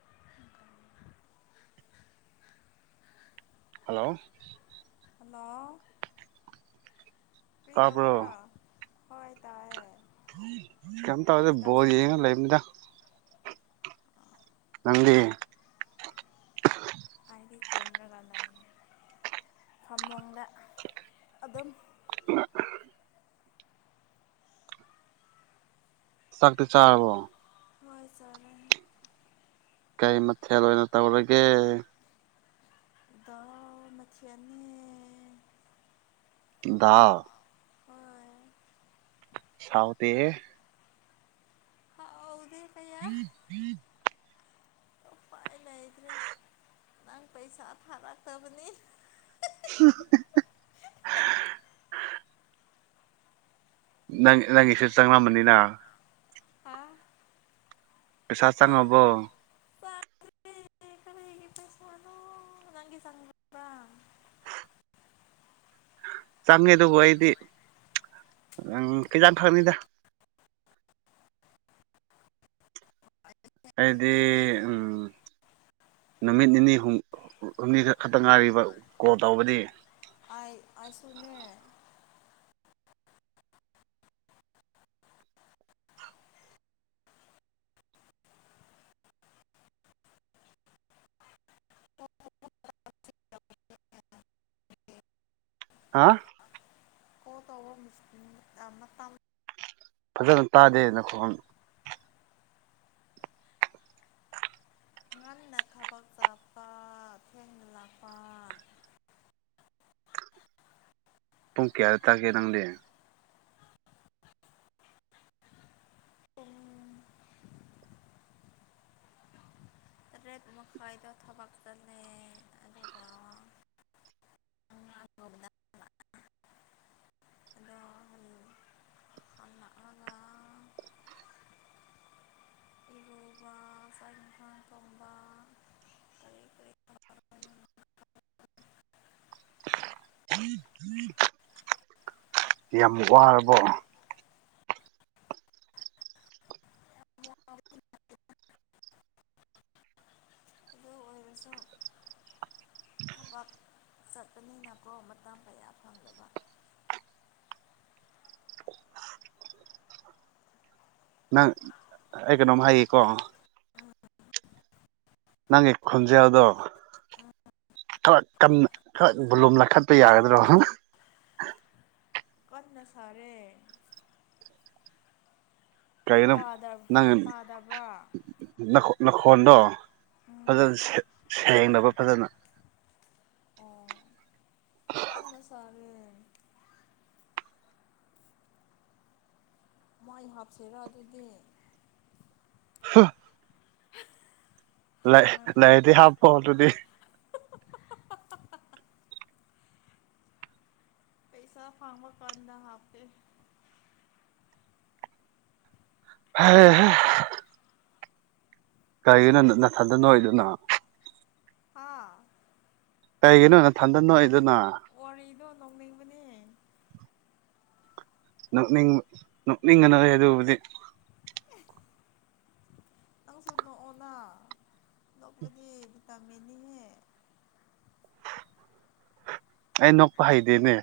ꯎꯝ [inaudible] hello hello ꯀꯔꯤ ꯇꯧꯕ꯭ꯔꯣ ꯇꯥꯕ꯭ꯔꯣ ꯍꯣꯏ ꯇꯥꯏꯌꯦ ꯀꯩꯝ ꯇꯧꯗꯦ ꯀꯔꯤ ꯇꯧ ꯕꯣꯜ ꯌꯦꯡꯉ ꯂꯩꯕꯅꯤꯗ ꯅꯪꯗꯤ ꯑꯩꯗꯤ ꯇꯨꯝꯃꯒ ꯂꯩꯌꯦ ꯐꯃꯨꯡꯗ ꯑꯗꯨꯝ ꯆꯥꯛꯇꯤ ꯆꯥꯔꯕꯣ ꯍꯣꯏ ꯆꯥꯔꯦ ꯀꯩ ꯃꯊꯦꯜ ꯑꯣꯏꯅ ꯇꯧꯔꯒꯦ ꯗꯥꯜ ꯃꯊꯦꯜꯅꯦ ꯗꯥꯜ ꯍꯣꯏ ꯍꯥꯎꯗꯦꯍꯦ ꯍꯥꯎꯗꯦ ꯀꯌꯥ ꯎꯝ ꯎꯝ [inaudible] ꯎꯄꯥꯏ ꯂꯩꯇ꯭ꯔꯦ ꯅꯪ ꯄꯩꯁꯥ ꯊꯥꯔꯛꯇꯕꯅꯤꯅ ꯎꯝ ꯎꯝ [unintelligible] ꯅꯪ ꯅꯪꯒꯤꯁꯨ ꯆꯪꯂꯝꯃꯅꯤꯅ ꯍꯥꯥ ꯄꯩꯁꯥ ꯆꯪꯉꯕꯣ ꯆꯥꯡꯗ꯭ꯔꯦ ꯀꯔꯤꯒꯤ ꯄꯩꯁꯥꯅꯣ ꯅꯪꯒꯤ ꯆꯪꯉꯕ꯭ꯔꯥ ꯆꯪꯉꯦ ꯑꯗꯨꯕꯨ ꯑꯩꯗꯤ ꯈꯤꯇꯪ ꯈꯛꯅꯤꯗ ꯑꯩꯗꯤ ꯎꯝ ꯅꯨꯃꯤꯠ ꯅꯤꯅꯤ ꯍꯨꯝ ꯍꯨꯝꯅꯤꯈꯛ ꯈꯛꯇ ꯉꯥꯏꯔꯤꯕ ꯀꯣꯜ ꯇꯧꯕꯗꯤ ꯑꯩ ꯑꯩꯁꯨꯅꯦ ꯍꯥ ꯀꯣꯜ ꯇꯧꯕ ꯃꯇꯝ ꯐꯖꯅ ꯂꯩꯕ ꯇꯥꯗꯦ ꯅꯈꯣꯜ ꯉꯟꯅ ꯊꯕꯛ ꯆꯠꯄ ꯊꯦꯡꯅ ꯂꯥꯛꯄ ꯄꯨꯡ ꯀꯌꯥꯗ ꯆꯠꯀꯦ ꯅꯪꯗꯤ ꯄꯨꯡ ꯇꯔꯦꯠ ꯃꯈꯥꯏꯗ ꯊꯕꯛ ꯆꯠꯂꯦ ꯑꯗꯨꯒ ꯎꯝ [unintelligible] ꯑꯗꯣ ꯍꯜꯂꯛꯑꯒ ꯏꯔꯨꯕ ꯆꯥꯛ ꯌꯦꯟꯁꯥꯡ ꯊꯣꯡꯕ ꯀꯔꯤ ꯀꯔꯤ ꯎꯝ ꯎꯝ [inaudible] ꯌꯥꯝ ꯋꯥꯔꯕꯣ ꯑꯗꯨ ꯑꯣꯏꯔꯁꯨ ꯊꯕꯛ ꯆꯠꯄꯅꯤꯅꯀꯣ ꯃꯇꯝ ꯀꯌꯥ ꯐꯪꯗꯕ ꯅꯪ ꯑꯩ ꯀꯩꯅꯣꯝ ꯍꯥꯏꯒꯦꯀꯣ ꯅꯪꯒꯤ ꯈꯣꯟꯖꯦꯜꯗꯣ ꯈꯔ ꯕꯣꯂꯨꯝ ꯂꯩꯈꯠꯄ ꯌꯥꯒꯗ꯭ꯔꯣ ꯀꯟꯅ ꯁꯥꯔꯦ ꯀꯩꯅꯣ ꯅꯪ ꯇꯥꯗꯕ꯭ꯔꯥ ꯅꯈꯣꯟ ꯅꯈꯣꯟꯗꯣ ꯎꯝ ꯐꯖꯅ ꯁꯦꯡꯗꯕ ꯐꯖꯅ ꯑꯣ ꯀꯟꯅ ꯁꯥꯏꯌꯦ ꯃꯥꯏꯞ ꯍꯥꯞꯁꯤꯔꯥ ꯑꯗꯨꯗꯤ ꯂꯩ ꯃꯣꯏ ꯂꯩꯔꯗꯤ ꯍꯥꯞꯄꯣ ꯑꯗꯨꯗꯤ ꯄꯩꯁꯥ ꯐꯪꯕꯀꯥꯟꯗ ꯍꯥꯞꯀꯦ ꯍꯩ ꯍꯥ ꯀꯔꯤꯒꯤꯅꯣ ꯅꯊꯟꯗ ꯅꯣꯛꯏꯗꯨꯅ ꯍꯥ ꯀꯩꯒꯤꯅꯣ ꯅꯊꯟꯗ ꯅꯣꯛꯏꯗꯨꯅ ꯋꯥꯔꯤꯗꯣ ꯅꯣꯛ ꯅꯤꯡꯕꯅꯦ ꯅꯣꯛꯅꯤꯡ ꯅꯣꯛꯅꯤꯡꯒꯅꯣ ꯑꯗꯨꯕꯨꯗꯤ ꯅꯪꯁꯨ ꯅꯣꯛꯑꯣꯅ ꯅꯣꯛꯄꯗꯤ ꯚꯤꯇꯥꯃꯤꯟꯅꯤꯍꯦ ꯑꯩ ꯅꯣꯛꯄ ꯍꯩꯇꯦꯅꯦ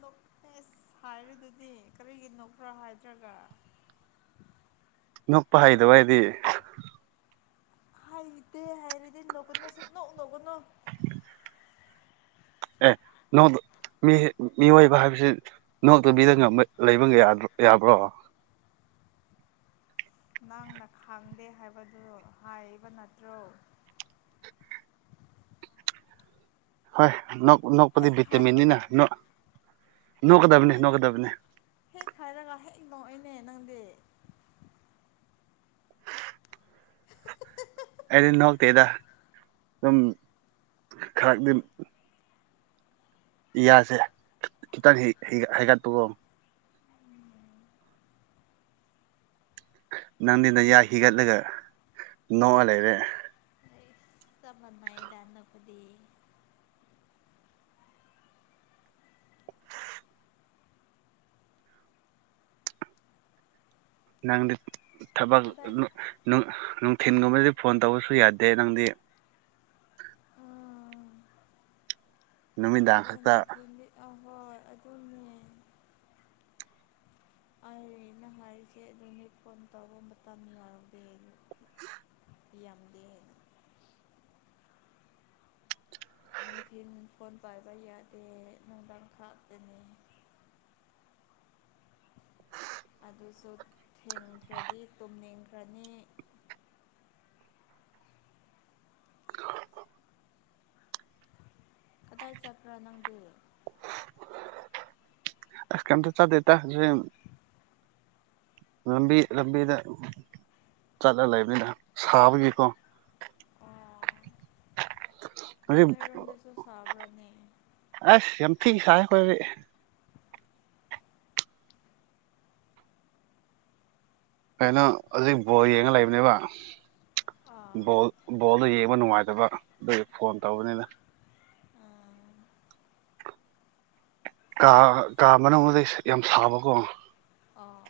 ꯅꯣꯛ ꯃꯦꯁ ꯍꯥꯏꯔꯤꯗꯨꯗꯤ ꯀꯔꯤꯒꯤ ꯅꯣꯛꯄ꯭ꯔ ꯍꯥꯏꯗ꯭ꯔꯒ ꯅꯣꯛꯄ ꯍꯩꯇꯕ ꯑꯩꯗꯤ ꯍꯥꯏꯗꯦ ꯍꯩꯔꯗꯤ ꯅꯣꯛꯀꯅꯨ ꯁꯨꯛ ꯅꯣꯛ ꯅꯣꯛꯀꯅꯨ ꯑꯦ ꯃꯤꯑꯣꯏꯕ ꯍꯥꯏꯕꯁꯤ ꯅꯣꯛꯇꯕꯤꯗ ꯂꯩꯕ ꯌꯥ꯭ꯗꯔꯣ ꯌꯥꯕ꯭ꯔꯣ ꯅꯪꯅ ꯈꯪꯗꯦ ꯍꯥꯏꯕꯗꯨ ꯍꯥꯏꯕ ꯅꯠꯇ꯭ꯔꯣ ꯍꯣꯏ ꯅꯣꯛꯄꯗꯤ ꯍꯦꯛ ꯍꯥꯏꯕꯒ ꯚꯤꯇꯃꯤꯟꯅꯤꯅ ꯅꯣꯛꯀꯗꯕꯅꯤ ꯍꯣꯏꯅ ꯅꯣꯛꯀꯗꯕꯅꯤ ꯍꯦꯛ ꯍꯥꯏꯔꯒ ꯍꯦꯛ ꯅꯣꯛꯏꯅꯦ ꯅꯪꯗꯤ ꯑꯩꯗꯤ ꯅꯣꯛꯇꯦꯗ ꯑꯗꯨꯝ ꯈꯔꯗꯤ ꯌꯥꯁꯦ ꯈꯤꯇꯪ ꯍꯥꯏꯒꯠꯄ ꯒꯣ ꯅꯪꯗꯤ ꯅꯌꯥ ꯍꯤꯒꯠꯂꯒ ꯅꯣꯛꯑ ꯂꯩꯔꯦ ꯆꯥꯞ ꯂꯟꯅꯩꯕ ꯑꯗꯨꯕꯨꯗꯤ ꯅꯪꯗꯤ ꯊꯕꯛ ꯀꯗꯥꯏ ꯅꯨꯡ ꯅꯨꯡ ꯅꯨꯡꯊꯤꯟꯒꯨꯝꯕꯗꯗꯤ ꯐꯣꯟ ꯇꯧꯕꯁꯨ ꯌꯥꯗꯦ ꯅꯪꯗꯤ ꯑꯥ ꯅꯨꯃꯤꯗꯥꯡ ꯈꯛꯇ ꯅꯨꯡꯗꯤ ꯑꯍꯣꯏ ꯑꯗꯨꯅꯦ ꯑꯩꯅ ꯍꯥꯏꯔꯤꯁꯦ ꯑꯗꯨꯅꯦ ꯐꯣꯟ ꯇꯥꯎꯕ ꯃꯇꯝ ꯌꯥꯎꯗꯦ ꯑꯗꯨ ꯌꯥꯝꯗꯦ ꯅꯨꯡꯊꯤꯜ ꯐꯣꯟ ꯄꯥꯏꯕ ꯌꯥꯗꯦ ꯅꯨꯡꯗꯥꯡ ꯈꯥꯛꯇꯅꯤ ꯑꯗꯨꯁꯨ ꯊꯦꯡꯈ꯭ꯔꯗꯤ ꯇꯨꯝꯅꯤꯡꯈ꯭ꯔꯅꯤ ꯀꯗꯥꯏ ꯆꯠꯄ꯭ꯔꯥ ꯅꯪꯗꯤ ꯑꯁ ꯀꯤꯝꯇ ꯆꯠꯇꯦꯗ [unintelligible] ꯂꯝꯕꯤ ꯂꯝꯕꯤꯗ ꯆꯠꯂ ꯂꯩꯕꯅꯤꯗ ꯁꯥꯕꯒꯤꯀꯣ ꯑꯣ ꯍꯧꯖꯤꯛ ꯅꯣꯏꯔꯣꯝꯗꯁꯨ ꯁꯥꯕ꯭ꯔꯅꯦ ꯑꯁ ꯌꯥꯝ ꯊꯤ ꯁꯥꯢ ꯑꯩꯈꯣꯢꯗꯤ ꯀꯩꯅꯣ ꯍꯧꯖꯤꯛ ꯕꯣꯜ ꯌꯦꯡꯉ ꯂꯩꯕꯅꯦꯕ ꯑꯥ ꯕꯣꯜ ꯕꯣꯜꯗꯣ ꯌꯦꯡꯕ ꯅꯨꯡꯉꯥꯏꯇꯕ ꯑꯗꯨꯒꯤ ꯐꯣꯟ ꯇꯧꯕꯅꯤꯗ ꯑꯥ ꯀꯥ ꯀꯥ ꯃꯅꯨꯡꯗꯗꯤ ꯌꯥꯝ ꯁꯥꯕꯀꯣ ꯑꯣ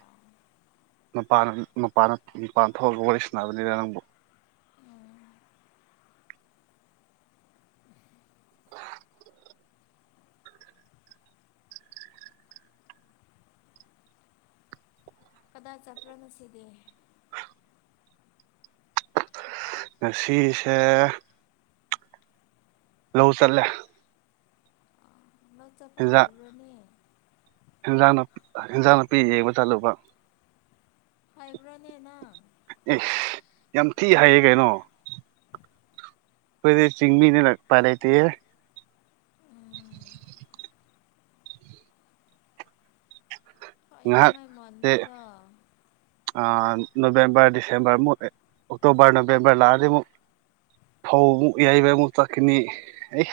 ꯃꯄꯜ ꯃꯄꯜ ꯃꯄꯜ ꯊꯣꯛꯂꯒ ꯋꯥꯔꯤ ꯁꯥꯟꯅꯕꯅꯤꯗ ꯅꯪꯕꯨ ꯎꯝ [inaudible] ꯀꯗꯥꯏ ꯆꯠꯄ꯭ꯔꯥ ꯉꯁꯤꯗꯤ ꯉꯁꯤꯁꯦ ꯂꯧ ꯆꯠꯂꯦ ꯅꯪ ꯆꯠꯄ ꯍꯦꯟꯖꯥꯡ ꯍꯥꯏꯕ꯭ꯔꯣꯅꯦ ꯍꯦꯟꯖꯥꯡ ꯅꯞ ꯏꯟꯖꯥꯡ ꯅꯥꯄꯤ ꯌꯦꯡꯕ ꯆꯠꯂꯨꯕ ꯍꯩꯕ꯭ꯔꯅꯦ ꯅꯪ ꯢꯁ ꯌꯥꯝ ꯊꯤ ꯍꯥꯏꯌꯦ ꯀꯩꯅꯣ ꯑꯩꯈꯣꯏꯗꯤ ꯆꯤꯡꯃꯤꯅꯤꯅ ꯎꯄꯥꯢ ꯂꯩꯇꯦꯍꯦ ꯎꯝ ꯉꯍꯥꯛ ꯍꯥꯏꯅꯤꯡꯉꯥꯏ ꯁꯦ ꯃꯥꯟꯗꯦꯗ ꯑꯥ ꯅꯕꯦꯝꯕꯔ ꯗꯤꯁꯦꯝꯕꯔ ꯑꯃꯨꯛ ꯑꯣꯛꯇꯣꯕꯔ ꯅꯕꯦꯝꯕꯔ ꯂꯥꯛꯑꯗꯤ ꯑꯃꯨꯛ ꯐꯧ ꯑꯃꯨꯛ ꯌꯥꯏꯕ ꯑꯃꯨꯛ ꯆꯥꯛꯒꯅꯤ ꯑꯩ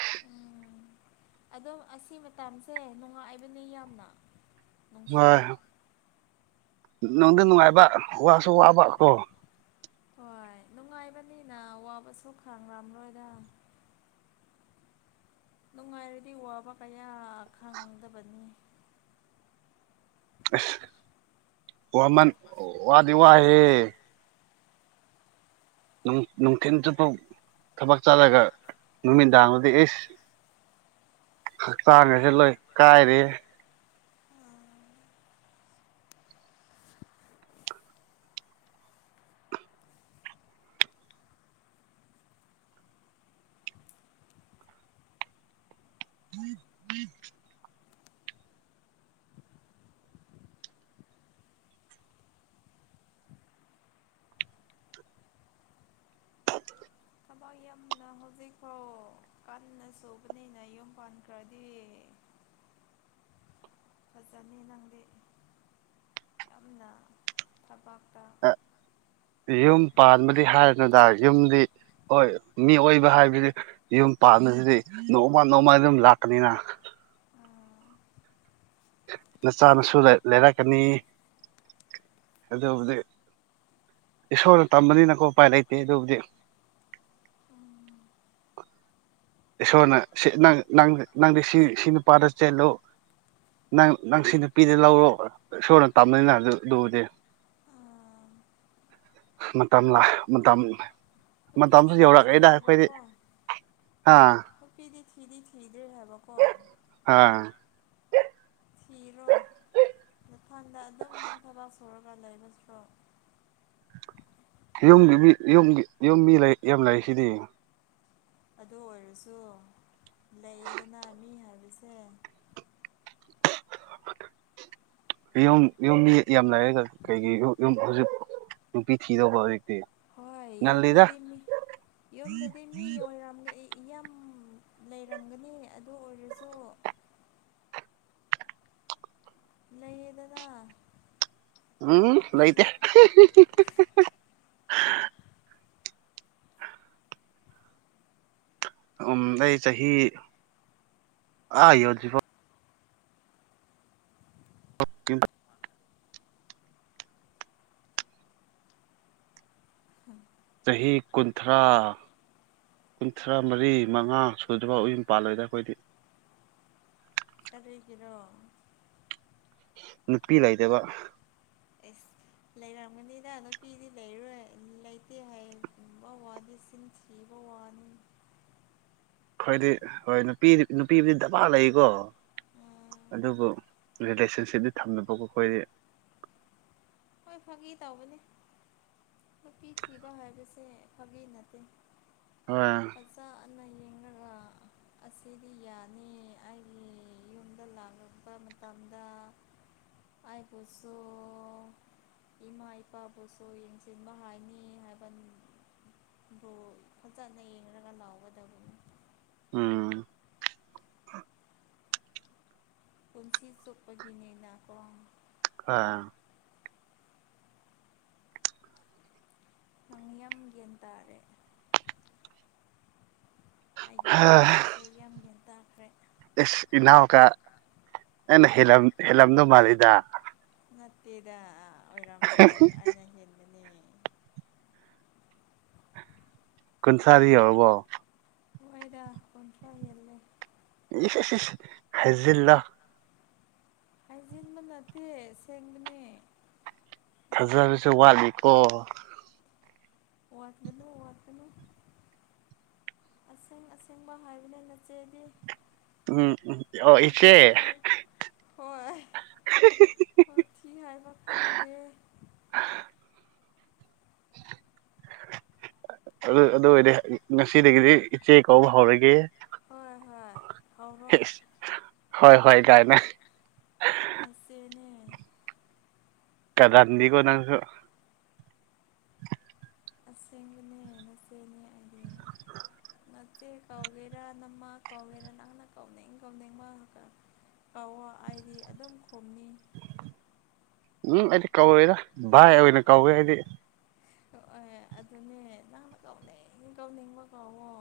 ꯑꯗꯨ ꯑꯁꯤ ꯃꯇꯝꯁꯦ ꯅꯨꯡꯉꯥꯏꯕꯅꯤ ꯌꯥꯝꯅ ꯅꯨꯡꯁꯤ ꯅꯪꯁꯨ ꯅꯨꯡꯉꯥꯏꯕ ꯋꯥꯁꯨ ꯋꯥꯕ ꯀꯣ ꯍꯣꯏ ꯅꯨꯡꯉꯥꯏꯕꯅꯤꯅ ꯋꯥꯕꯁꯨ ꯈꯪꯔꯝꯂꯣꯏꯗ ꯅꯨꯡꯉꯥꯏꯔꯗꯤ ꯋꯥꯕ ꯀꯌꯥ ꯈꯪꯗꯕꯅꯤ ꯑꯁ ꯋꯥꯃꯟ ꯋꯥꯗꯤ ꯋꯥꯢꯍꯦ ꯅꯨꯡꯊꯤꯟ ꯆꯨꯞꯄ ꯊꯕꯛ ꯆꯠꯂꯒ ꯅꯨꯃꯤꯗꯥꯡꯗꯗꯤ ꯑꯦꯁ ꯍꯛꯆꯥꯡꯁꯦ ꯂꯣꯏ ꯀꯥꯏꯔꯦ ꯎꯝ ꯎꯝ [inaudible] ꯊꯕꯛ ꯌꯥꯝꯅ ꯍꯧꯖꯤꯛꯐꯥꯎ ꯀꯟꯅ ꯁꯨꯕꯅꯤꯅ ꯌꯨꯝ ꯄꯥꯟꯈ꯭ꯔꯗꯤ ꯐꯖꯅꯤ ꯅꯪꯗꯤ ꯌꯥꯝꯅ ꯊꯕꯥꯛꯇ ꯌꯨꯝ ꯄꯥꯟꯕꯗꯤ ꯍꯥꯏꯔꯅꯨꯗ ꯌꯨꯝꯗꯤ ꯍꯣꯏ ꯃꯤ ꯑꯣꯏꯕ ꯍꯥꯏꯕꯋꯤ ꯌꯨꯝ ꯄꯥꯟꯕꯁꯤꯗꯤ ꯅꯣꯡꯃ ꯅꯣꯡꯃ ꯑꯗꯨꯝ ꯂꯥꯛꯀꯅꯤꯅ ꯎꯝ ꯅꯆꯥ ꯅꯁꯨ ꯂꯩꯔꯛꯀꯅꯤ ꯑꯗꯨꯕꯨꯗꯤ ꯏꯁꯣꯔꯅ ꯇꯝꯕꯅꯤꯅꯀꯣ ꯎꯄꯥꯏ ꯂꯩꯇꯦ ꯑꯗꯨꯕꯨꯗꯤ ꯏꯁꯣꯔꯅ ꯅꯪꯗꯤ ꯁꯤ ꯁꯤ ꯅꯨꯄꯥꯗ ꯆꯦꯜꯂꯨ ꯅꯪ ꯅꯪ ꯁꯤ ꯅꯨꯄꯤꯗ ꯂꯧꯔꯣ ꯏꯁꯣꯔꯅ ꯇꯝꯕꯅꯤꯅ ꯑꯗꯨ ꯑꯗꯨꯕꯨꯗꯤ ꯑꯥ ꯃꯇꯝ ꯂꯥꯛ ꯃꯇꯝ ꯃꯇꯝꯁꯨ ꯅꯨꯄꯤꯗꯤ ꯊꯤꯗ꯭ꯔꯦ ꯌꯧꯔꯛꯑꯦꯗ ꯑꯩꯈꯣꯏꯗꯤ ꯍꯥꯏꯕꯀꯣ ꯑꯥ ꯅꯨꯄꯤꯗꯤ ꯊꯤꯗꯤ ꯊꯤꯗ꯭ꯔꯦ ꯍꯥꯏꯕ ꯀꯣ ꯑꯥ ꯊꯤꯔꯣ ꯅꯊꯟꯗ ꯑꯗꯨꯝ ꯊꯕꯥꯛ ꯁꯨꯔꯒ ꯂꯩꯕ ꯁꯥꯔꯨꯛ ꯌꯨꯝꯒꯤ ꯃꯤ ꯌꯨꯝꯒꯤ ꯌꯨꯝ ꯃꯤ ꯂꯩ ꯌꯥꯝ ꯂꯩ ꯁꯤꯗꯤ ꯑꯗꯨ ꯑꯣꯏꯔꯁꯨ ꯂꯩꯌꯦꯗꯅ ꯃꯤ ꯍꯥꯏꯕꯁꯦ [inaudible] ꯌꯨꯝ ꯌꯨꯝ ꯃꯤ ꯌꯥꯝ ꯂꯩꯥꯏꯑꯦ ꯀꯩ ꯀꯩꯅꯣ ꯍꯧꯖꯤꯛ ꯅꯨꯄꯤ ꯊꯤꯗꯧꯕ ꯍꯧꯖꯤꯛꯇꯤ ꯍꯣꯏ ꯉꯜꯂꯤꯗ ꯌꯨꯝꯗꯗꯤ ꯃꯤ ꯌꯨꯝꯗꯗꯤ ꯃꯤ ꯌꯣꯏꯔꯝꯒ ꯏ ꯏ ꯌꯥꯝ ꯂꯩꯔꯝꯒꯅꯤ ꯑꯗꯨ ꯑꯣꯏꯔꯁꯨ ꯂꯩꯌꯦꯗꯅ ꯎꯝ ꯅꯨꯄꯤ ꯂꯩꯇꯦ ꯎꯝ ꯑꯩ ꯆꯍꯤ ꯑꯥ ꯌꯣꯗꯤꯐꯥꯎ [inaudible] ꯆꯍꯤ ꯀꯨꯟꯊ꯭ꯔꯥ ꯀꯨꯟꯊ꯭ꯔꯥ ꯃꯔꯤ ꯃꯉꯥ ꯁꯨꯗ꯭ꯔꯤꯕꯥꯎ ꯌꯨꯝ ꯄꯥꯜꯂꯣꯏꯗ ꯑꯈꯣꯏꯗꯤ ꯀꯔꯤꯒꯤꯔꯣ ꯅꯨꯄꯤ ꯂꯩꯇꯕ ꯑꯦꯁ ꯂꯩꯔꯝꯒꯅꯤꯗ ꯅꯨꯄꯤꯗꯤ ꯂꯩꯔꯣꯏ ꯂꯩꯇꯦ ꯍꯥꯏꯕ ꯋꯥꯗꯤ ꯁꯤꯟ ꯊꯤꯕ ꯋꯥꯅꯤ ꯈꯣꯏꯗꯤ ꯍꯣꯏ ꯅꯨꯄꯤ ꯅꯨꯄꯤꯕꯨꯗꯤ ꯗꯕꯥ ꯂꯩꯀꯣ ꯑꯗꯨꯕꯨ ꯔꯤꯂꯦꯁꯟꯁꯤꯞꯇꯤ ꯊꯝꯗꯕ ꯑꯈꯣꯏꯗꯤ ꯍꯣꯏ ꯐꯒꯤ ꯇꯧꯕꯅꯦ ꯅꯨꯄꯤ ꯊꯤꯕ ꯍꯥꯏꯕꯁꯦ ꯐꯥꯒꯤ ꯅꯠꯇꯦ [unintelligible] ꯐꯖꯅ ꯌꯦꯡꯔꯒ ꯑꯁꯤꯗꯤ ꯌꯥꯅꯤ ꯑꯩꯒꯤ ꯌꯨꯝꯗ ꯂꯥꯛꯂꯛꯄ ꯃꯇꯝꯗ ꯑꯩꯥꯕꯨꯁꯨ ꯏꯃꯥ ꯏꯄꯥꯕꯨꯁꯨ ꯌꯦꯡꯁꯤꯟꯕ ꯍꯥꯏꯅꯤ ꯍꯥꯏꯕ ꯕꯨ ꯐꯖꯅ ꯌꯦꯡꯒ ꯂꯥꯎꯒꯗꯕꯅꯤ ꯎꯝ ꯄꯨꯟꯁꯤ ꯆꯨꯞꯄꯒꯤꯅꯤꯅ ꯀꯣ ꯑꯥ ꯅꯪꯅꯤ ꯌꯥꯝ ꯒ꯭ꯌꯟ ꯇꯥꯔꯦ ꯑꯩꯒꯤ ꯍꯥ ꯏꯅꯥꯎꯁꯦ ꯌꯥꯝ ꯒ꯭ꯌꯟ ꯇꯥꯈ꯭ꯔꯦ ꯏꯁ ꯏꯅꯥꯎꯀ ꯑꯩꯅ ꯍꯦꯂꯝ ꯍꯦꯜꯂꯝꯗꯧ ꯃꯥꯜꯂꯤꯗ ꯅꯠꯇꯦꯗ ꯑꯣꯏꯔꯝꯔꯣꯏ ꯑꯩꯅ ꯍꯦꯟꯒꯅꯤ ꯀꯨꯟꯊ꯭ꯔꯥꯗꯤ ꯌꯧꯔꯕꯣ ꯍꯣꯏꯗ ꯀꯨꯟꯊ꯭ꯔꯥ ꯍꯦꯜꯂꯦ [unintelligible] ꯍꯥꯏꯖꯜꯂꯣ ꯍꯥꯏꯖꯤꯟꯕ ꯅꯠꯇꯦ ꯁꯦꯡꯕꯅꯦ ꯊꯥꯖꯕꯁꯨ ꯋꯥꯠꯂꯤꯀꯣ ꯋꯥꯠꯀꯅꯨ ꯋꯥꯠꯀꯅꯨ ꯑꯁꯦꯡ ꯑꯁꯦꯡꯕ ꯍꯥꯏꯕꯅꯦ ꯅꯆꯦꯗꯤ ꯎꯝ ꯎꯝ ꯑꯣ ꯋꯥꯊꯤ ꯏꯆꯦ ꯍꯥꯏ ꯍꯣꯏ ꯋꯥꯊꯤ ꯍꯥꯏꯕ ꯈꯪꯗꯦ ꯑꯗꯨ ꯑꯗꯨ ꯑꯣꯏꯔꯗꯤ ꯉꯁꯤꯗꯒꯤꯗꯤ ꯏꯆꯦ ꯀꯧꯕ ꯍꯧꯔꯒꯦ ꯍꯣꯏ ꯍꯣꯏ ꯍꯧꯔꯣ ꯍꯣꯏ ꯍꯣꯏ ꯀꯥꯏꯅ ꯅꯆꯦꯅꯦ ꯀꯥꯔꯟꯗꯤꯀꯣ ꯅꯪꯁꯨ ꯑꯁꯦꯡꯕꯅꯦ ꯅꯆꯦꯅꯦ ꯑꯩꯗꯤ ꯅꯆꯦ ꯀꯧꯒꯦꯔꯥ ꯅꯃꯥ ꯀꯧꯒꯦꯔꯥ ꯅꯪꯅ ꯀꯧꯅꯤꯡꯕ ꯃꯤꯡ ꯑꯃ ꯀꯧꯋꯣ ꯑꯩꯗꯤ ꯑꯗꯨꯝ ꯈꯨꯝꯅꯤ ꯎꯝ ꯑꯩꯗꯤ ꯀꯧꯗꯦꯗ ꯚꯥꯏ ꯑꯣꯏꯅ ꯀꯧꯏ ꯑꯩꯗꯤ ꯀꯧꯋꯣ ꯑꯗꯨꯅꯦ ꯅꯪꯅ ꯀꯧꯅꯤꯡ ꯀꯧꯅꯤꯡꯕ ꯀꯧꯋꯣ